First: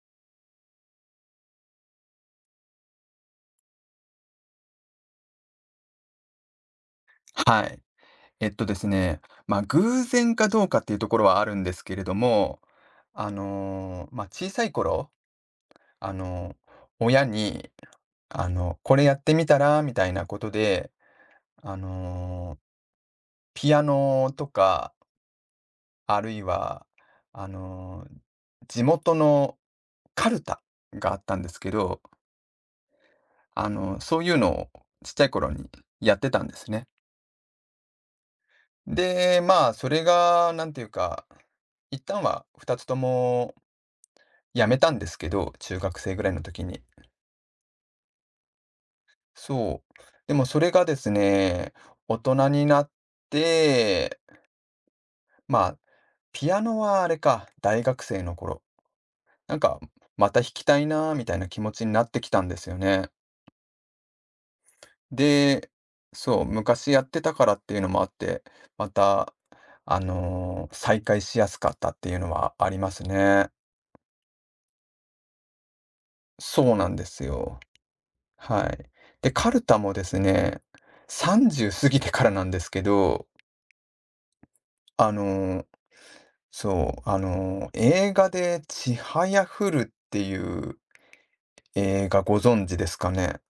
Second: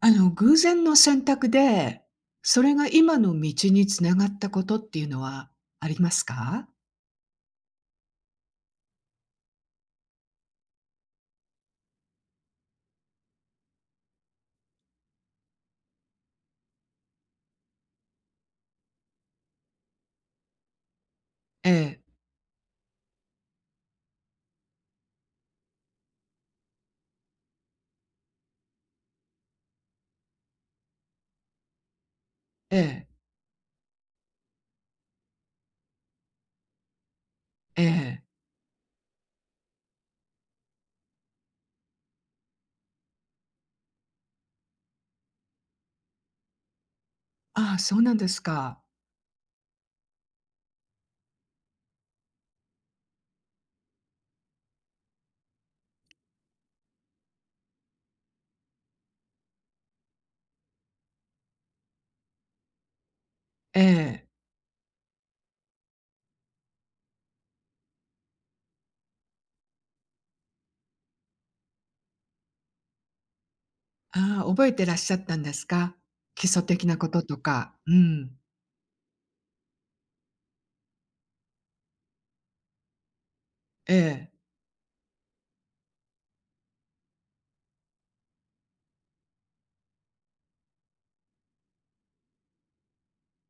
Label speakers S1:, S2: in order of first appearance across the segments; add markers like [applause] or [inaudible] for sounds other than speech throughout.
S1: あの、偶然の選択で、それが今の道に繋がったことっていうのはありますか？
S2: はい。えっとですね、偶然かどうかっていうところはあるんですけれども、小さい頃、あの、親に、これやってみたらみたいなことで、
S1: え
S2: あ
S1: え、
S2: の、ピアノとか、あるいは、あの、地元のカルタがあったんですけど、
S1: ええ、
S2: そういうのをちっちゃい頃にやってたんですね。
S1: ええ。
S2: で、まあ、それがなんていうか、一旦は2つともやめたんですけど、中学生ぐらいの時に。
S1: ああ、そうなんですか。
S2: そう。でもそれがですね、大人になって、まあ、ピアノはあれか、大学生の頃。なんか、また弾きたいなーみたいな気持ちになってきたんですよね。
S1: ええ。
S2: で、そう、昔やってたからっていうのもあって、また、再開しやすかったっていうのはありますね。
S1: ああ、覚えてらっしゃったんですか？基礎
S2: そう
S1: 的
S2: なん
S1: な
S2: で
S1: こと
S2: す
S1: と
S2: よ。
S1: か。うん。
S2: はい。で、カルタもですね、30過ぎてからなんですけど、
S1: ええ。
S2: あの、そう、映画でちはやふるっていう映画ご存知ですかね。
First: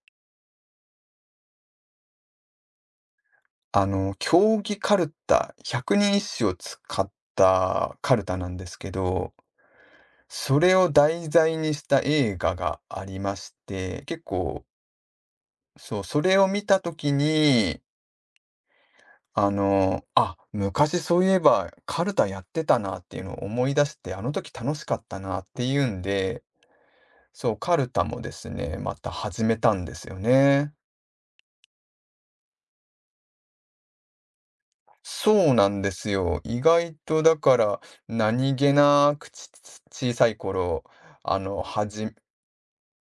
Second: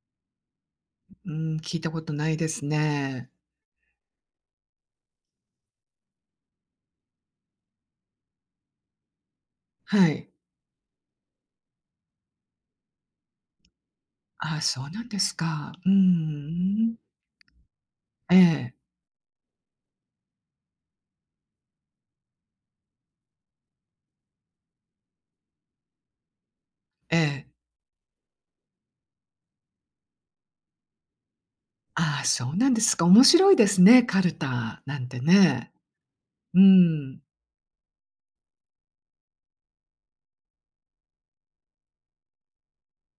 S1: うん、聞いたことないですね。
S2: 競技カルタ、百人一首を使ったカルタなんですけど、
S1: はい。
S2: それを題材にした映画がありまして、結
S1: ああ、
S2: 構、
S1: そうなんですか。う
S2: そう、それを見たと
S1: ん。
S2: きに、
S1: ええ、
S2: あ、昔そういえばカルタやってたなっていうのを思い出して、あの時楽しかったなっていうんで、
S1: ええ。
S2: そう、カルタもですね、また始めたんですよね。
S1: ああ、そうなんですか。面白いですね、カルタなんて
S2: そうな
S1: ね。
S2: んですよ。
S1: う
S2: 意
S1: ー
S2: 外
S1: ん。
S2: とだから、何気なくち小さい頃、あの、はじ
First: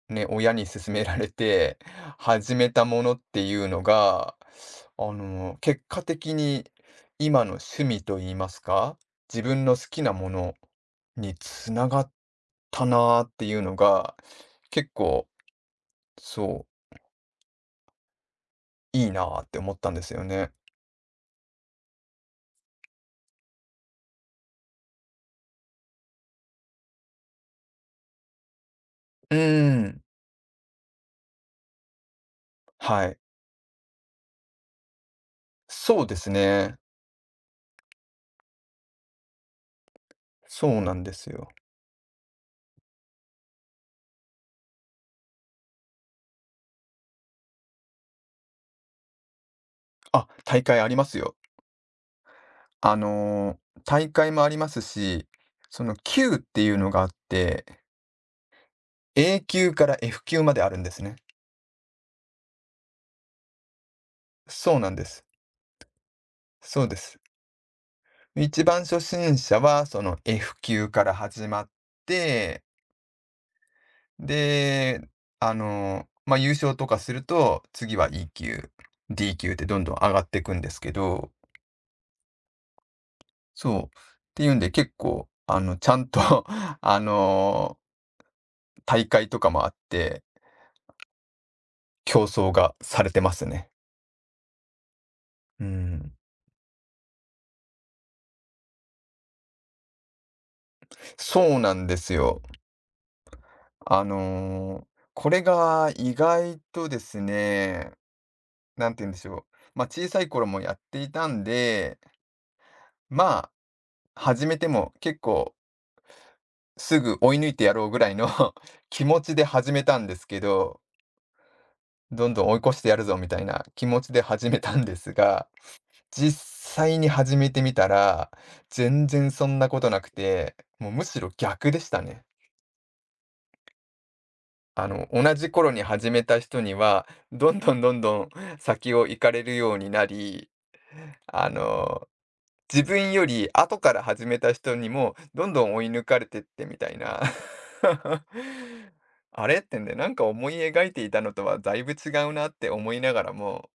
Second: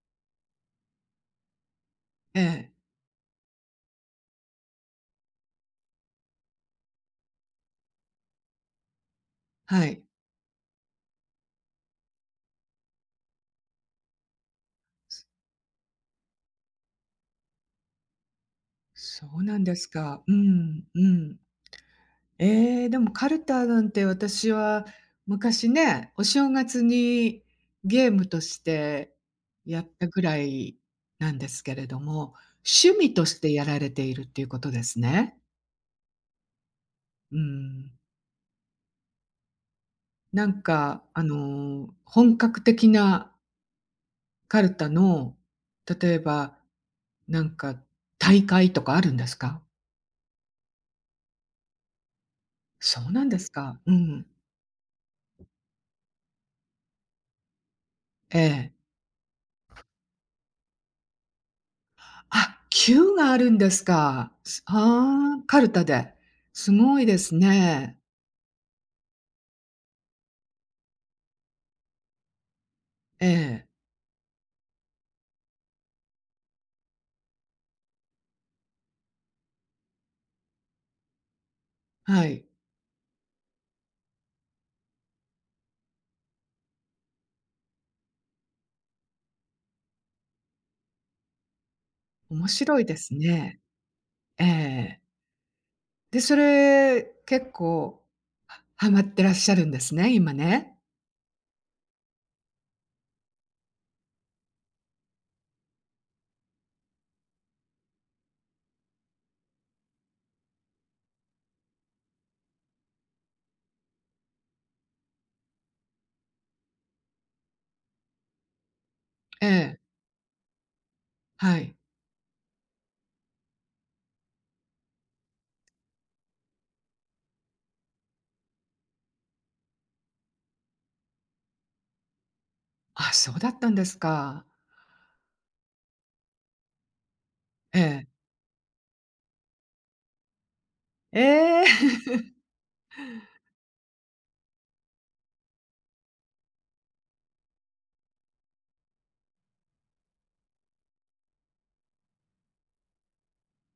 S2: ね、親に勧められて
S1: え
S2: 始め
S1: え、
S2: たものっていうのが、結果的に今の趣味と言いますか、自分の好
S1: は
S2: き
S1: い。
S2: なものに繋がったなーっていうのが、結構、そう、いい
S1: そ
S2: なー
S1: う
S2: っ
S1: な
S2: て
S1: ん
S2: 思
S1: で
S2: っ
S1: す
S2: たんですよ
S1: か。う
S2: ね。
S1: ん、うん。ええ、でもカルタなんて私は昔ね、お正月にゲームとして
S2: うー
S1: やっ
S2: ん。
S1: たぐらいなんですけれども、趣
S2: は
S1: 味
S2: い。
S1: としてやられているっていうことですね。
S2: そうですね。
S1: うん。なん
S2: そうなん
S1: か
S2: で
S1: あ
S2: すよ。
S1: の、本格的なカルタの、例えばなんか大会とかあるんですか？
S2: あ、大会ありますよ。あ
S1: そうなんです
S2: の、
S1: か。う
S2: 大
S1: ん。
S2: 会もありますし、その級っていうのがあって、
S1: ええ。
S2: A 級から F 級まであるんですね。
S1: あ、9があるんですか。す
S2: そうなんです。
S1: ああ、カルタで。す
S2: そうで
S1: ごい
S2: す。
S1: ですね。
S2: 一番初心者はその F 級から始まって、
S1: ええ、
S2: で、まあ、優勝とかすると、次は E 級、D 級ってどんどん上がっていくんですけど、
S1: はい。
S2: そう。っていうんで結構、ちゃんと [laughs] あの、大会とかもあって、競
S1: 面
S2: 争が
S1: 白いで
S2: され
S1: す
S2: てます
S1: ね。
S2: ね。
S1: ええ。
S2: うん。
S1: で、それ、結構、はハマってらっしゃるんですね、今ね。
S2: そうなんですよ。あの、これが意外とですね、なんて言うんでしょう。まあ、小さい頃もやっていたんで、まあ、始めても結構すぐ追い抜いてやろうぐらいの [laughs] 気持ちで
S1: え
S2: 始
S1: え、
S2: めたんですけど、
S1: はい。
S2: どんどん追い越してやるぞみたいな気持ちで始めたんですが、実際に始めてみたら、全然そんなことなくて、もうむしろ逆でしたね。
S1: あ、そうだったんですか。
S2: 同じ頃に始めた人には、どんど
S1: え
S2: んどん
S1: え。
S2: どん [laughs] 先を行かれるようになり、あ
S1: ええ。
S2: の、
S1: [laughs]
S2: 自分より後から始めた人にも、どんどん追い抜かれてってみたいな。[laughs] あれってんで、なんか思い描いていたのとはだいぶ違うなって思いながらも、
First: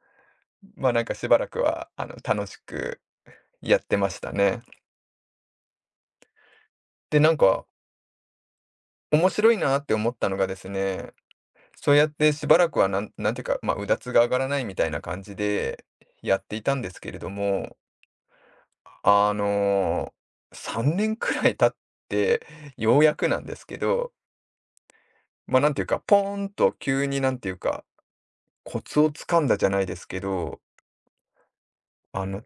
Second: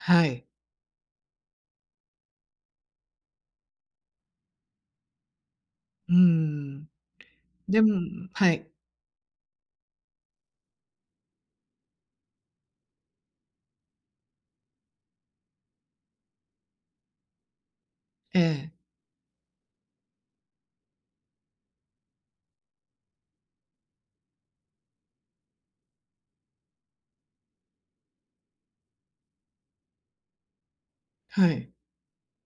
S1: はい。
S2: なんかしばらくは、楽しくやってましたね。
S1: うーん。
S2: で、なんか
S1: でもはい。
S2: 面白いなって思ったのがですね、そうやってしばらくはなんていうか、まあ、うだつが上がらないみたいな感じでやっていたんですけれども、
S1: ええ、
S2: あの3年くらい経ってようやくなんですけど、なんていうか、ポーンと急になんていうか、コツをつかんだじゃないですけど、
S1: はい。
S2: あの、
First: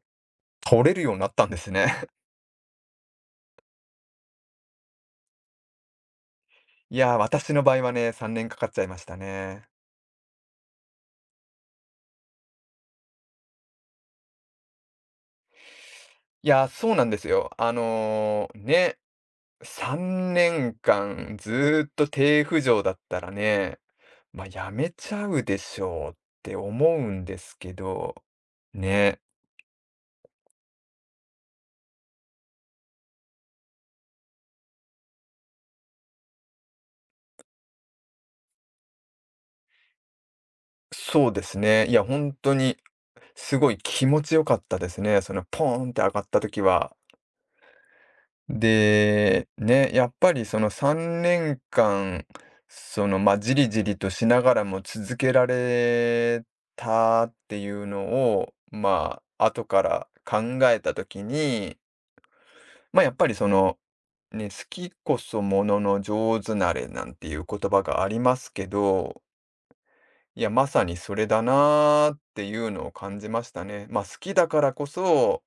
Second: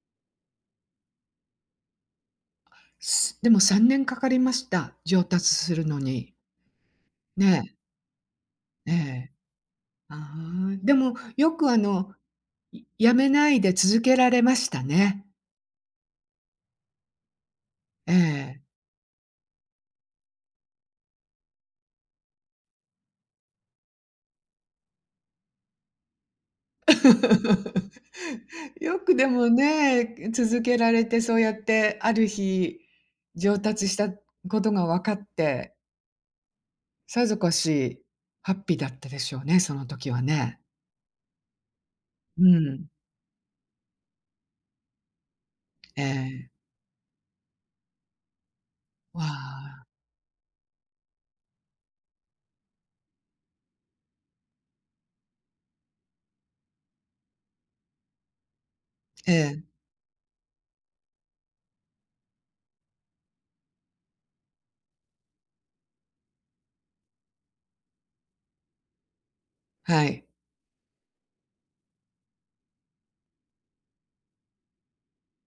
S2: 取れるようになったんですね。[laughs]
S1: すでも3年かかりました。上達するのに。
S2: いやー、私の場
S1: ね、
S2: 合はね、3年かかっちゃい
S1: え
S2: ました
S1: え。
S2: ね。
S1: ああ、でも、よくあの、い辞めないで続けられましたね。
S2: いやー、そうなんですよ。
S1: ええ。
S2: ね、3年間ずーっと低浮上だったらね、やめちゃうでしょうって思うんですけど、
S1: [laughs] よく
S2: ね、
S1: でもね、続けられて、そうやってある日、上達したことが分かって、さぞかしハッピーだったでしょうね、その時はね。
S2: そうですね。いや、本
S1: う
S2: 当に
S1: ん。
S2: すごい気持ち良かったですね。そのポーンって
S1: え
S2: 上がった時
S1: え。
S2: は。
S1: わ
S2: で、
S1: あ。
S2: ね、やっぱりその3年間、その、まあ、じりじりとしながらも続けられたっていうのを、ま
S1: え
S2: あ、
S1: え、
S2: 後から考えた時に、やっぱりその、ね、好きこそものの上手なれなんていう言葉がありますけど、
S1: はい。
S2: いや、まさにそれだなーっていうのを感じましたね。好きだからこそ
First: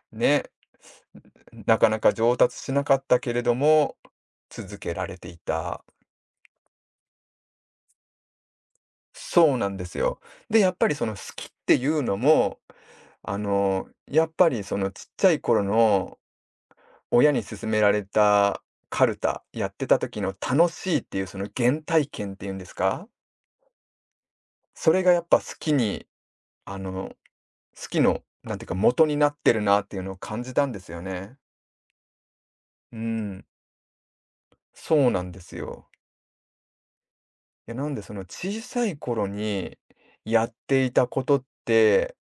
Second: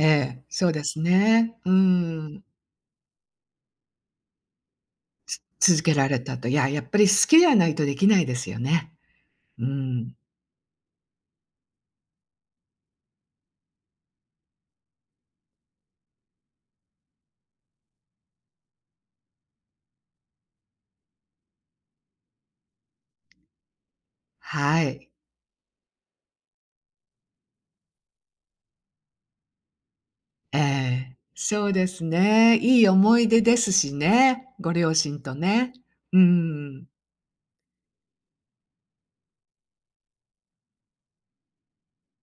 S1: ええ、
S2: ね、
S1: そうですね。う
S2: なかなか上
S1: ん。
S2: 達しなかったけれども、続けられてい
S1: 続
S2: た。
S1: けられたと。いや、やっぱり好きじゃないとできないですよね。
S2: そう
S1: う
S2: なんです
S1: ん。
S2: よ。で、やっぱりその好きっていうのも、やっぱりそのちっちゃい頃の親に勧められたカルタ、やってた時の楽しいっていうその原体験っていうんですか、
S1: は
S2: それ
S1: い。
S2: がやっぱ好きに、あの、好きの、なんていうか元になってるなっていうのを感じ
S1: え
S2: たんですよ
S1: え。
S2: ね。
S1: そうですね。いい
S2: う
S1: 思い出
S2: ん、
S1: ですしね、ご両
S2: そう
S1: 親
S2: なん
S1: と
S2: です
S1: ね。
S2: よ。
S1: うーん。
S2: や、なんでその小さい頃にやっていたことって、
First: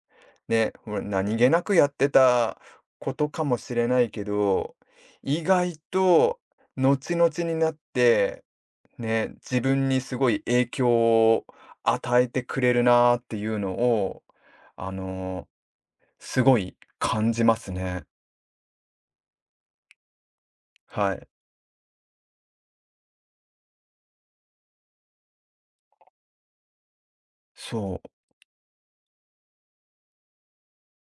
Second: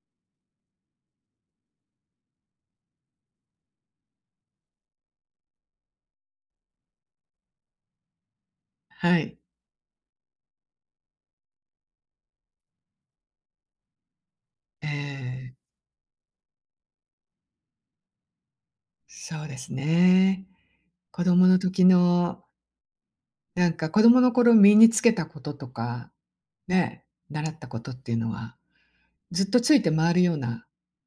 S2: ね、ほら何気なくやってたことかもしれないけど、意外と後々になって、
S1: は
S2: ね、
S1: い。
S2: 自分にすごい影響を与えてくれるなっていうのを、
S1: え
S2: あの、
S1: え、
S2: すごい感じますね。
S1: そうですね。
S2: は
S1: 子
S2: い。
S1: 供の時の、なんか子供の頃身につけたこととか、ね、習ったことっ
S2: そう。
S1: ていうのは、ずっとついて回るような、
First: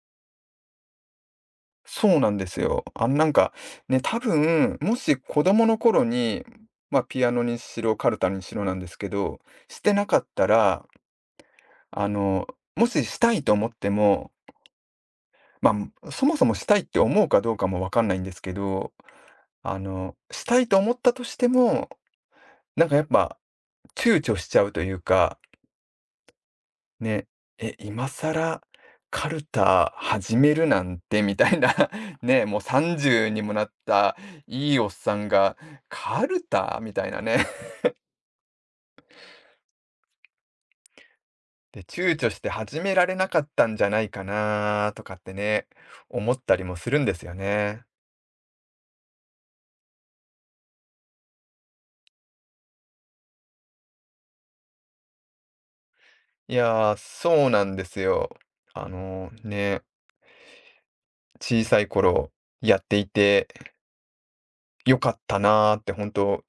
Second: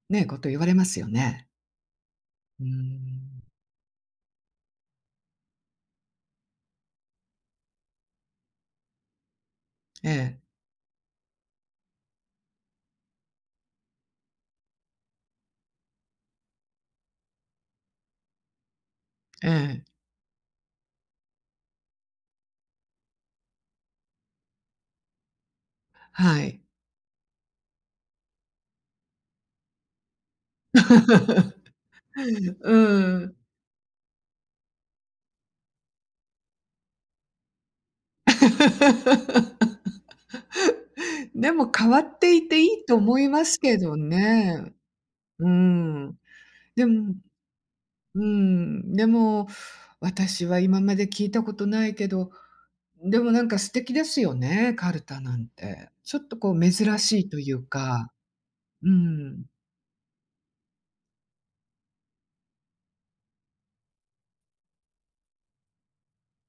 S1: ね、こと言われますよね。
S2: そうなんです
S1: うー
S2: よ。あ、なん
S1: ん。
S2: か、ね、多分、もし子供の頃に、まあ、ピアノにしろ、カルタにしろなんですけど、してな
S1: え
S2: かっ
S1: え、
S2: たら、あの、もししたいと思っても、まあ、そもそもしたいって思うかどうかもわかんないんですけど、
S1: ええ、
S2: したいと思ったとしても、なんかやっぱ躊躇しちゃうというか
S1: はい。
S2: ね、え、今更カルタ始めるなんてみたいな [laughs]、ね、もう
S1: [laughs] うー
S2: 30
S1: ん。
S2: にもなったいいおっさんが、カルタ？みたいなね。
S1: [laughs] [laughs] でも
S2: [laughs] で、
S1: 変わ
S2: 躊
S1: っ
S2: 躇
S1: て
S2: し
S1: い
S2: て
S1: てい
S2: 始
S1: い
S2: め
S1: と
S2: られ
S1: 思
S2: な
S1: い
S2: か
S1: ま
S2: っ
S1: す
S2: たん
S1: け
S2: じゃ
S1: ど
S2: ないか
S1: ね。
S2: なとかって
S1: う
S2: ね、
S1: ん。
S2: 思ったりも
S1: で
S2: するんで
S1: も
S2: すよね。
S1: うん、でも、私は今まで聞いたことないけど、でもなんか素敵ですよね、カルタなんて。ちょっとこ
S2: い
S1: う
S2: やー、
S1: 珍しいと
S2: そう
S1: いう
S2: なんです
S1: か、
S2: よ。
S1: うん、
S2: ね、小さい頃やっていて良かったなーって本当、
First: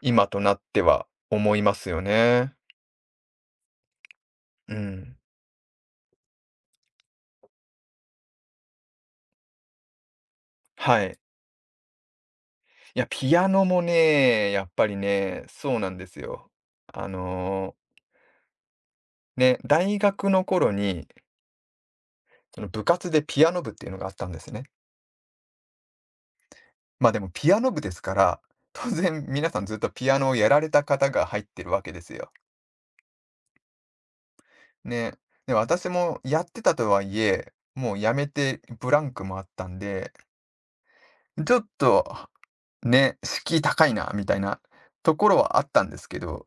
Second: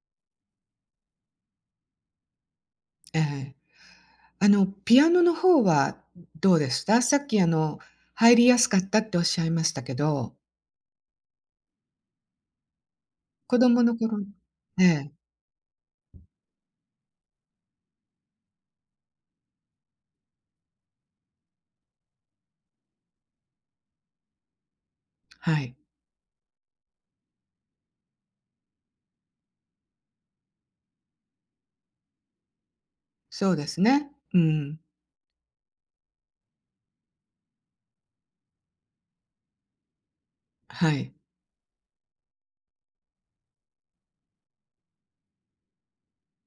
S2: 今となっては思いますよね。
S1: ええ。あの、
S2: う
S1: ピア
S2: ん。
S1: ノの方はどうでした？さっきあの、入りやすかったっておっしゃいましたけど、
S2: はい。いや、ピア
S1: 子
S2: ノも
S1: 供の頃
S2: ね、やっ
S1: え
S2: ぱり
S1: え、
S2: ね、そうなんですよ。あの、ね、大学の頃に、その部活でピアノ部っていうのがあったんですね。
S1: はい、
S2: まあでもピアノ部ですから、当然皆さんずっとピアノをやられた方が入ってるわけですよ。
S1: そうですね。うん、
S2: ね。で、私もやってたとはいえ、もうやめてブランクもあったんで、
S1: はい。
S2: ちょっとね、敷居高いな、みたいなところはあったんですけど、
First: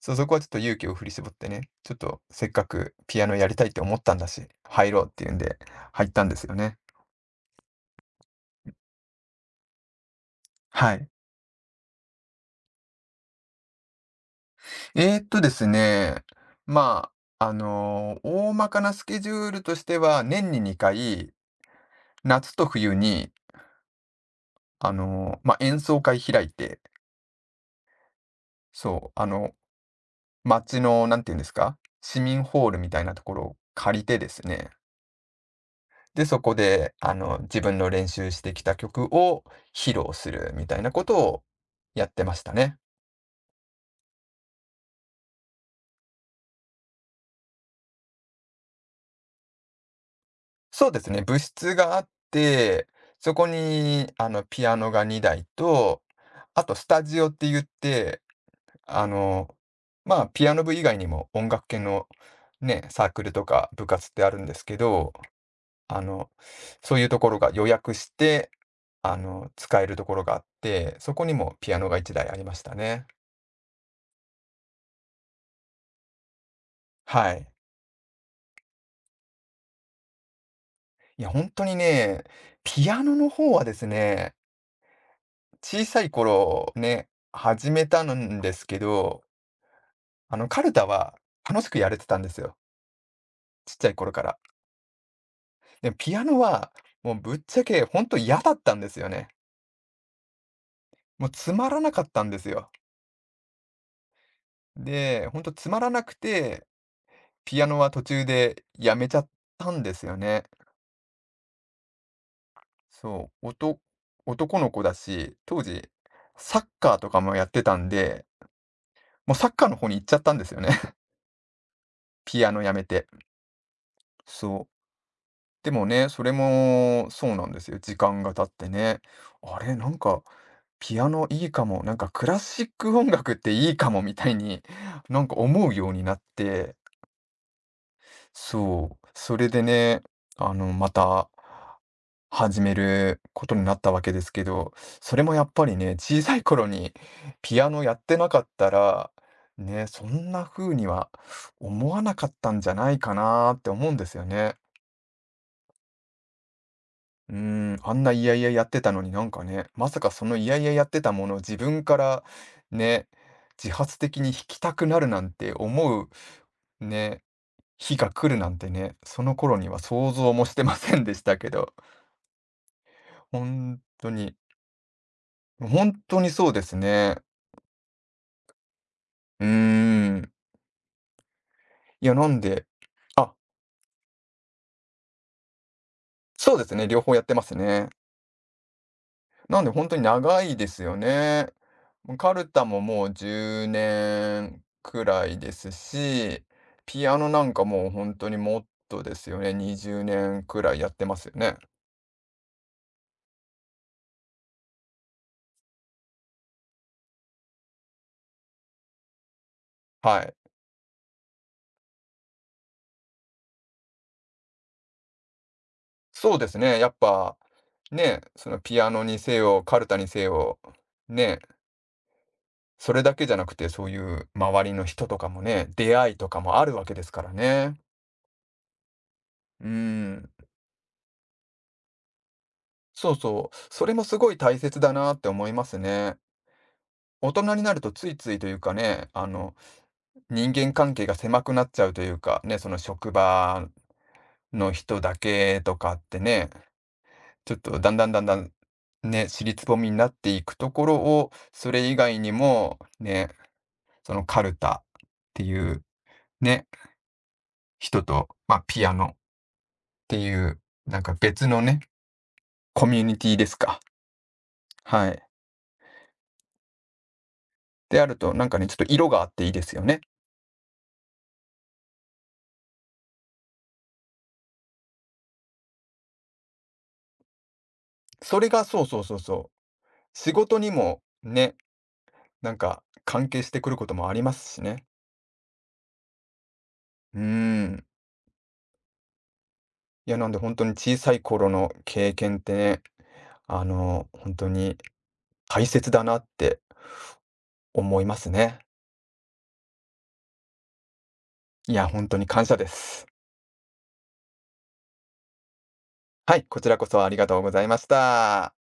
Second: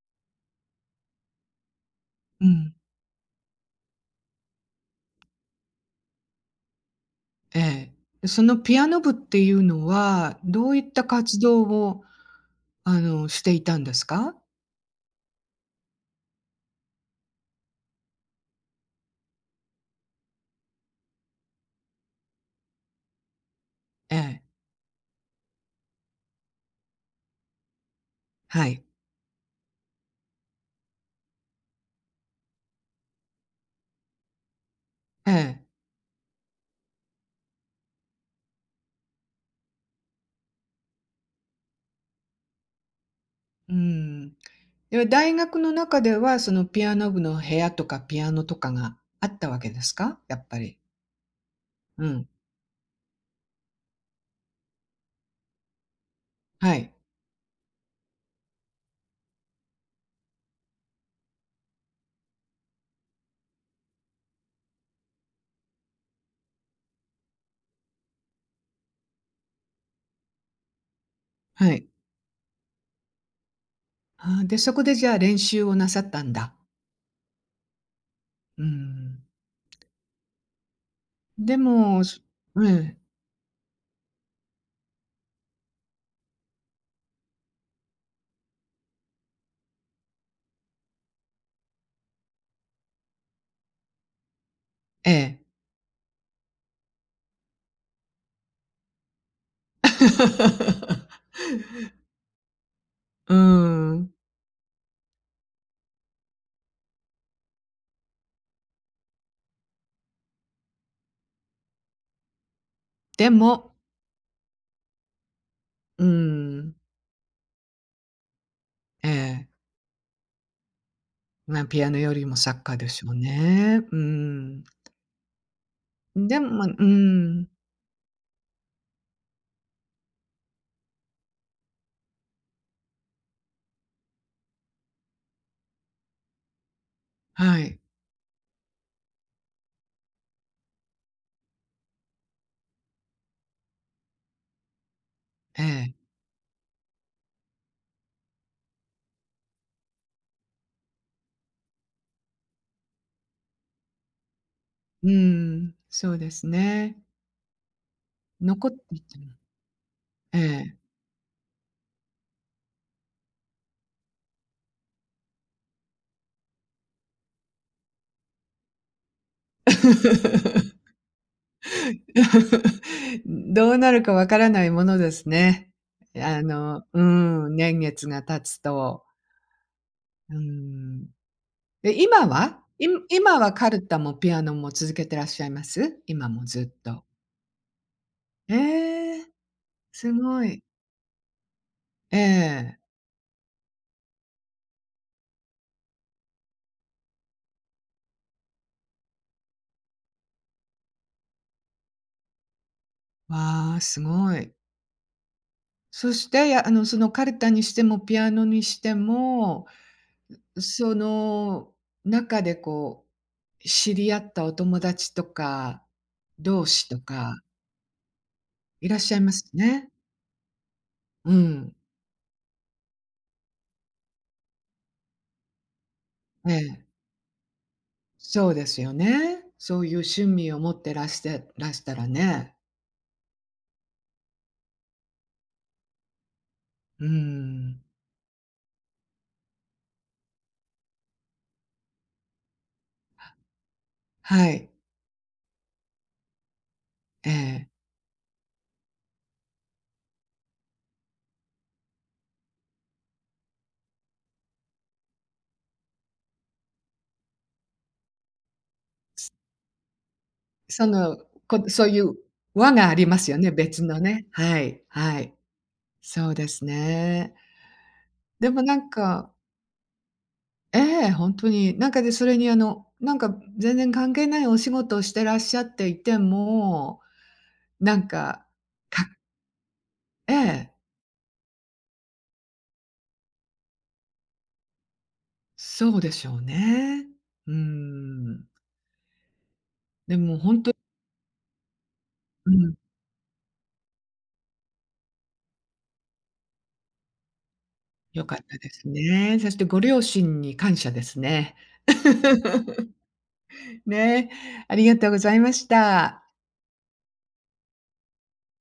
S2: そう、そこはちょっと勇気を振り絞ってね、ちょっと
S1: う
S2: せっか
S1: ん。
S2: くピアノやりたいって思ったんだし、入ろうっていうんで、入ったんですよね。
S1: ええ。で、そのピアノ部っていうのは、どういっ
S2: は
S1: た
S2: い。
S1: 活動を、あの、していたんですか？
S2: ですね、まあ、大まかなスケジュールとしては、年に2回、夏と冬に、
S1: ええ、
S2: まあ、演奏会開いて、
S1: はい。
S2: そう、街の、なんていうんですか、市民ホールみたいなところを借りてですね、
S1: ええ、
S2: で、そこで、自分の練習してきた曲を披露するみたいなことをやってましたね。
S1: うん。では、大学の中では、そのピアノ部の部屋とかピアノとかがあったわけですか？やっぱり。
S2: そうですね、部室があ
S1: う
S2: っ
S1: ん。
S2: て、そこに、ピアノが2台と、あと
S1: は
S2: ス
S1: い。
S2: タジオって言って、あの、まあ、ピアノ部以外にも音楽系のね、サークルとか部活ってあるんですけど、あの、そういうところが予約して、使えるところがあって、そこにも
S1: は
S2: ピア
S1: い。
S2: ノが1台ありましたね。
S1: あーで、そこでじゃあ練習をなさったんだ。
S2: はい。
S1: うん。
S2: いや、本
S1: で
S2: 当に
S1: も、そ
S2: ね、
S1: う
S2: ピ
S1: ん、
S2: アノの方はですね、小さい頃ね、始めたんですけど、カルタは楽しくやれてたんですよ、ちっちゃい頃から。
S1: ええ。
S2: でも、ピアノは、もうぶっちゃけ本当嫌だったんですよね。
S1: [laughs]
S2: もうつまらなかったんですよ。
S1: うん。
S2: で、本当つまらなくて、ピアノは途中でやめちゃったんですよね。
S1: で
S2: そう、お
S1: も
S2: と男の子だし、当時、
S1: う
S2: サッ
S1: ん、
S2: カーとかもやってたんで、
S1: え
S2: もうサ
S1: え。
S2: ッカーの方に行っちゃったんですよね。
S1: まあ、ピアノよりも
S2: ピ
S1: サ
S2: アノ
S1: ッ
S2: や
S1: カー
S2: め
S1: でし
S2: て。
S1: ょうね。うん。
S2: そう。でもね、それ
S1: でも、ま、う
S2: もそうな
S1: ん、
S2: んですよ。時間が経ってね。あれ、なんか、ピアノいいかも、なんかクラシック音楽っていいかもみたいに、なんか思うようになって、
S1: はい、
S2: そう、それでね、また始めることになったわけですけど、それもやっ
S1: え
S2: ぱり
S1: え、
S2: ね、小さい頃にピアノやってなかったら、ね、そんな風には思わなかったんじゃないかなって思うんですよね。
S1: うん、そうですね。
S2: うーん、あんないやいややっ
S1: 残って
S2: てた
S1: い
S2: の
S1: っ
S2: に
S1: て
S2: な
S1: も
S2: んかね、まさかその
S1: え
S2: いやいや
S1: え。
S2: やってたものを自分からね、自発的に弾きたくなるなんて思うね、日が来るなんてね、その頃には想像もしてませんでしたけど、
S1: [laughs]
S2: ほ
S1: どう
S2: ん
S1: なる
S2: と
S1: かわ
S2: に、
S1: からないものですね。
S2: 本当に
S1: あ
S2: そうです
S1: の、う
S2: ね。
S1: ん、年月が経つと。
S2: うーん。
S1: うん。で、
S2: いや、
S1: 今
S2: なん
S1: は？
S2: で
S1: い
S2: あ、
S1: 今はカルタもピアノも続けてらっしゃいます？今も
S2: そう
S1: ず
S2: です
S1: っ
S2: ね、両
S1: と。
S2: 方やってますね。
S1: ええ、
S2: なんで本当に
S1: す
S2: 長
S1: ご
S2: い
S1: い。
S2: ですよね。もう
S1: え
S2: カルタも
S1: え。
S2: もう10年くらいですし、ピアノなんかもう本当にもっとですよね、20年くらいやってますよね。
S1: わあ、すごい。そして、やあの、そのカルタにしてもピアノにしても、
S2: はい。
S1: その中でこう、知り合ったお友達とか、
S2: そうです
S1: 同
S2: ね、や
S1: 士
S2: っ
S1: と
S2: ぱ、
S1: か
S2: ね、そのピア
S1: いらっ
S2: ノ
S1: し
S2: に
S1: ゃいま
S2: せ
S1: す
S2: よ、カル
S1: ね。
S2: タにせよ、
S1: う
S2: ね、
S1: ん。
S2: それだけじゃなくて、そういう周りの人とかもね、出会いとか
S1: え
S2: もあるわ
S1: え。
S2: けですからね。
S1: そうですよね。
S2: う
S1: そういう趣
S2: ん。
S1: 味を持ってらしてらしたらね。
S2: そうそう、それもすごい大切だなって思いますね。
S1: うー
S2: 大人になる
S1: ん。
S2: とついついというかね、人間関係が狭くなっちゃうというか、ね、その職場
S1: はい。
S2: の人だけとかってね、
S1: え
S2: ちょっ
S1: え。
S2: とだんだんだんだん、ね、尻つぼみになっていくところを、それ以外にも、ね、そのカルタっていうね、人と、ま、あピアノっていう、
S1: そ
S2: なんか
S1: の、
S2: 別の
S1: こ
S2: ね、
S1: そういう輪
S2: コ
S1: があ
S2: ミュ
S1: り
S2: ニ
S1: ま
S2: テ
S1: す
S2: ィ
S1: よ
S2: で
S1: ね、
S2: すか。
S1: 別のね。はい、
S2: は
S1: は
S2: い。
S1: い。そうですね。
S2: であると、なん
S1: で
S2: か
S1: も
S2: ね、ちょっ
S1: な
S2: と
S1: ん
S2: 色があっ
S1: か
S2: ていいですよね。
S1: ええ、本当に。なんかで、それにあの、なんか全然関係ないお仕事をしてらっしゃっていても、なん
S2: そ
S1: か、
S2: れがそうそう
S1: か
S2: そうそう、仕
S1: え
S2: 事に
S1: え、
S2: もねなんか、関係してくることもありますしね。
S1: そうでしょうね。
S2: うー
S1: うー
S2: ん。
S1: ん。
S2: い
S1: で
S2: や、なんで
S1: も
S2: 本
S1: 本
S2: 当に
S1: 当
S2: 小さい頃の経験っ
S1: う
S2: て
S1: ん、
S2: ね、本当に大切だなって思いま
S1: 良
S2: す
S1: かっ
S2: ね。
S1: たですね。そしてご両親に感謝ですね。
S2: いや、本当に感謝で
S1: [laughs]
S2: す。
S1: ね、ありがとうございました。
S2: はい、こちらこそありがとうございました。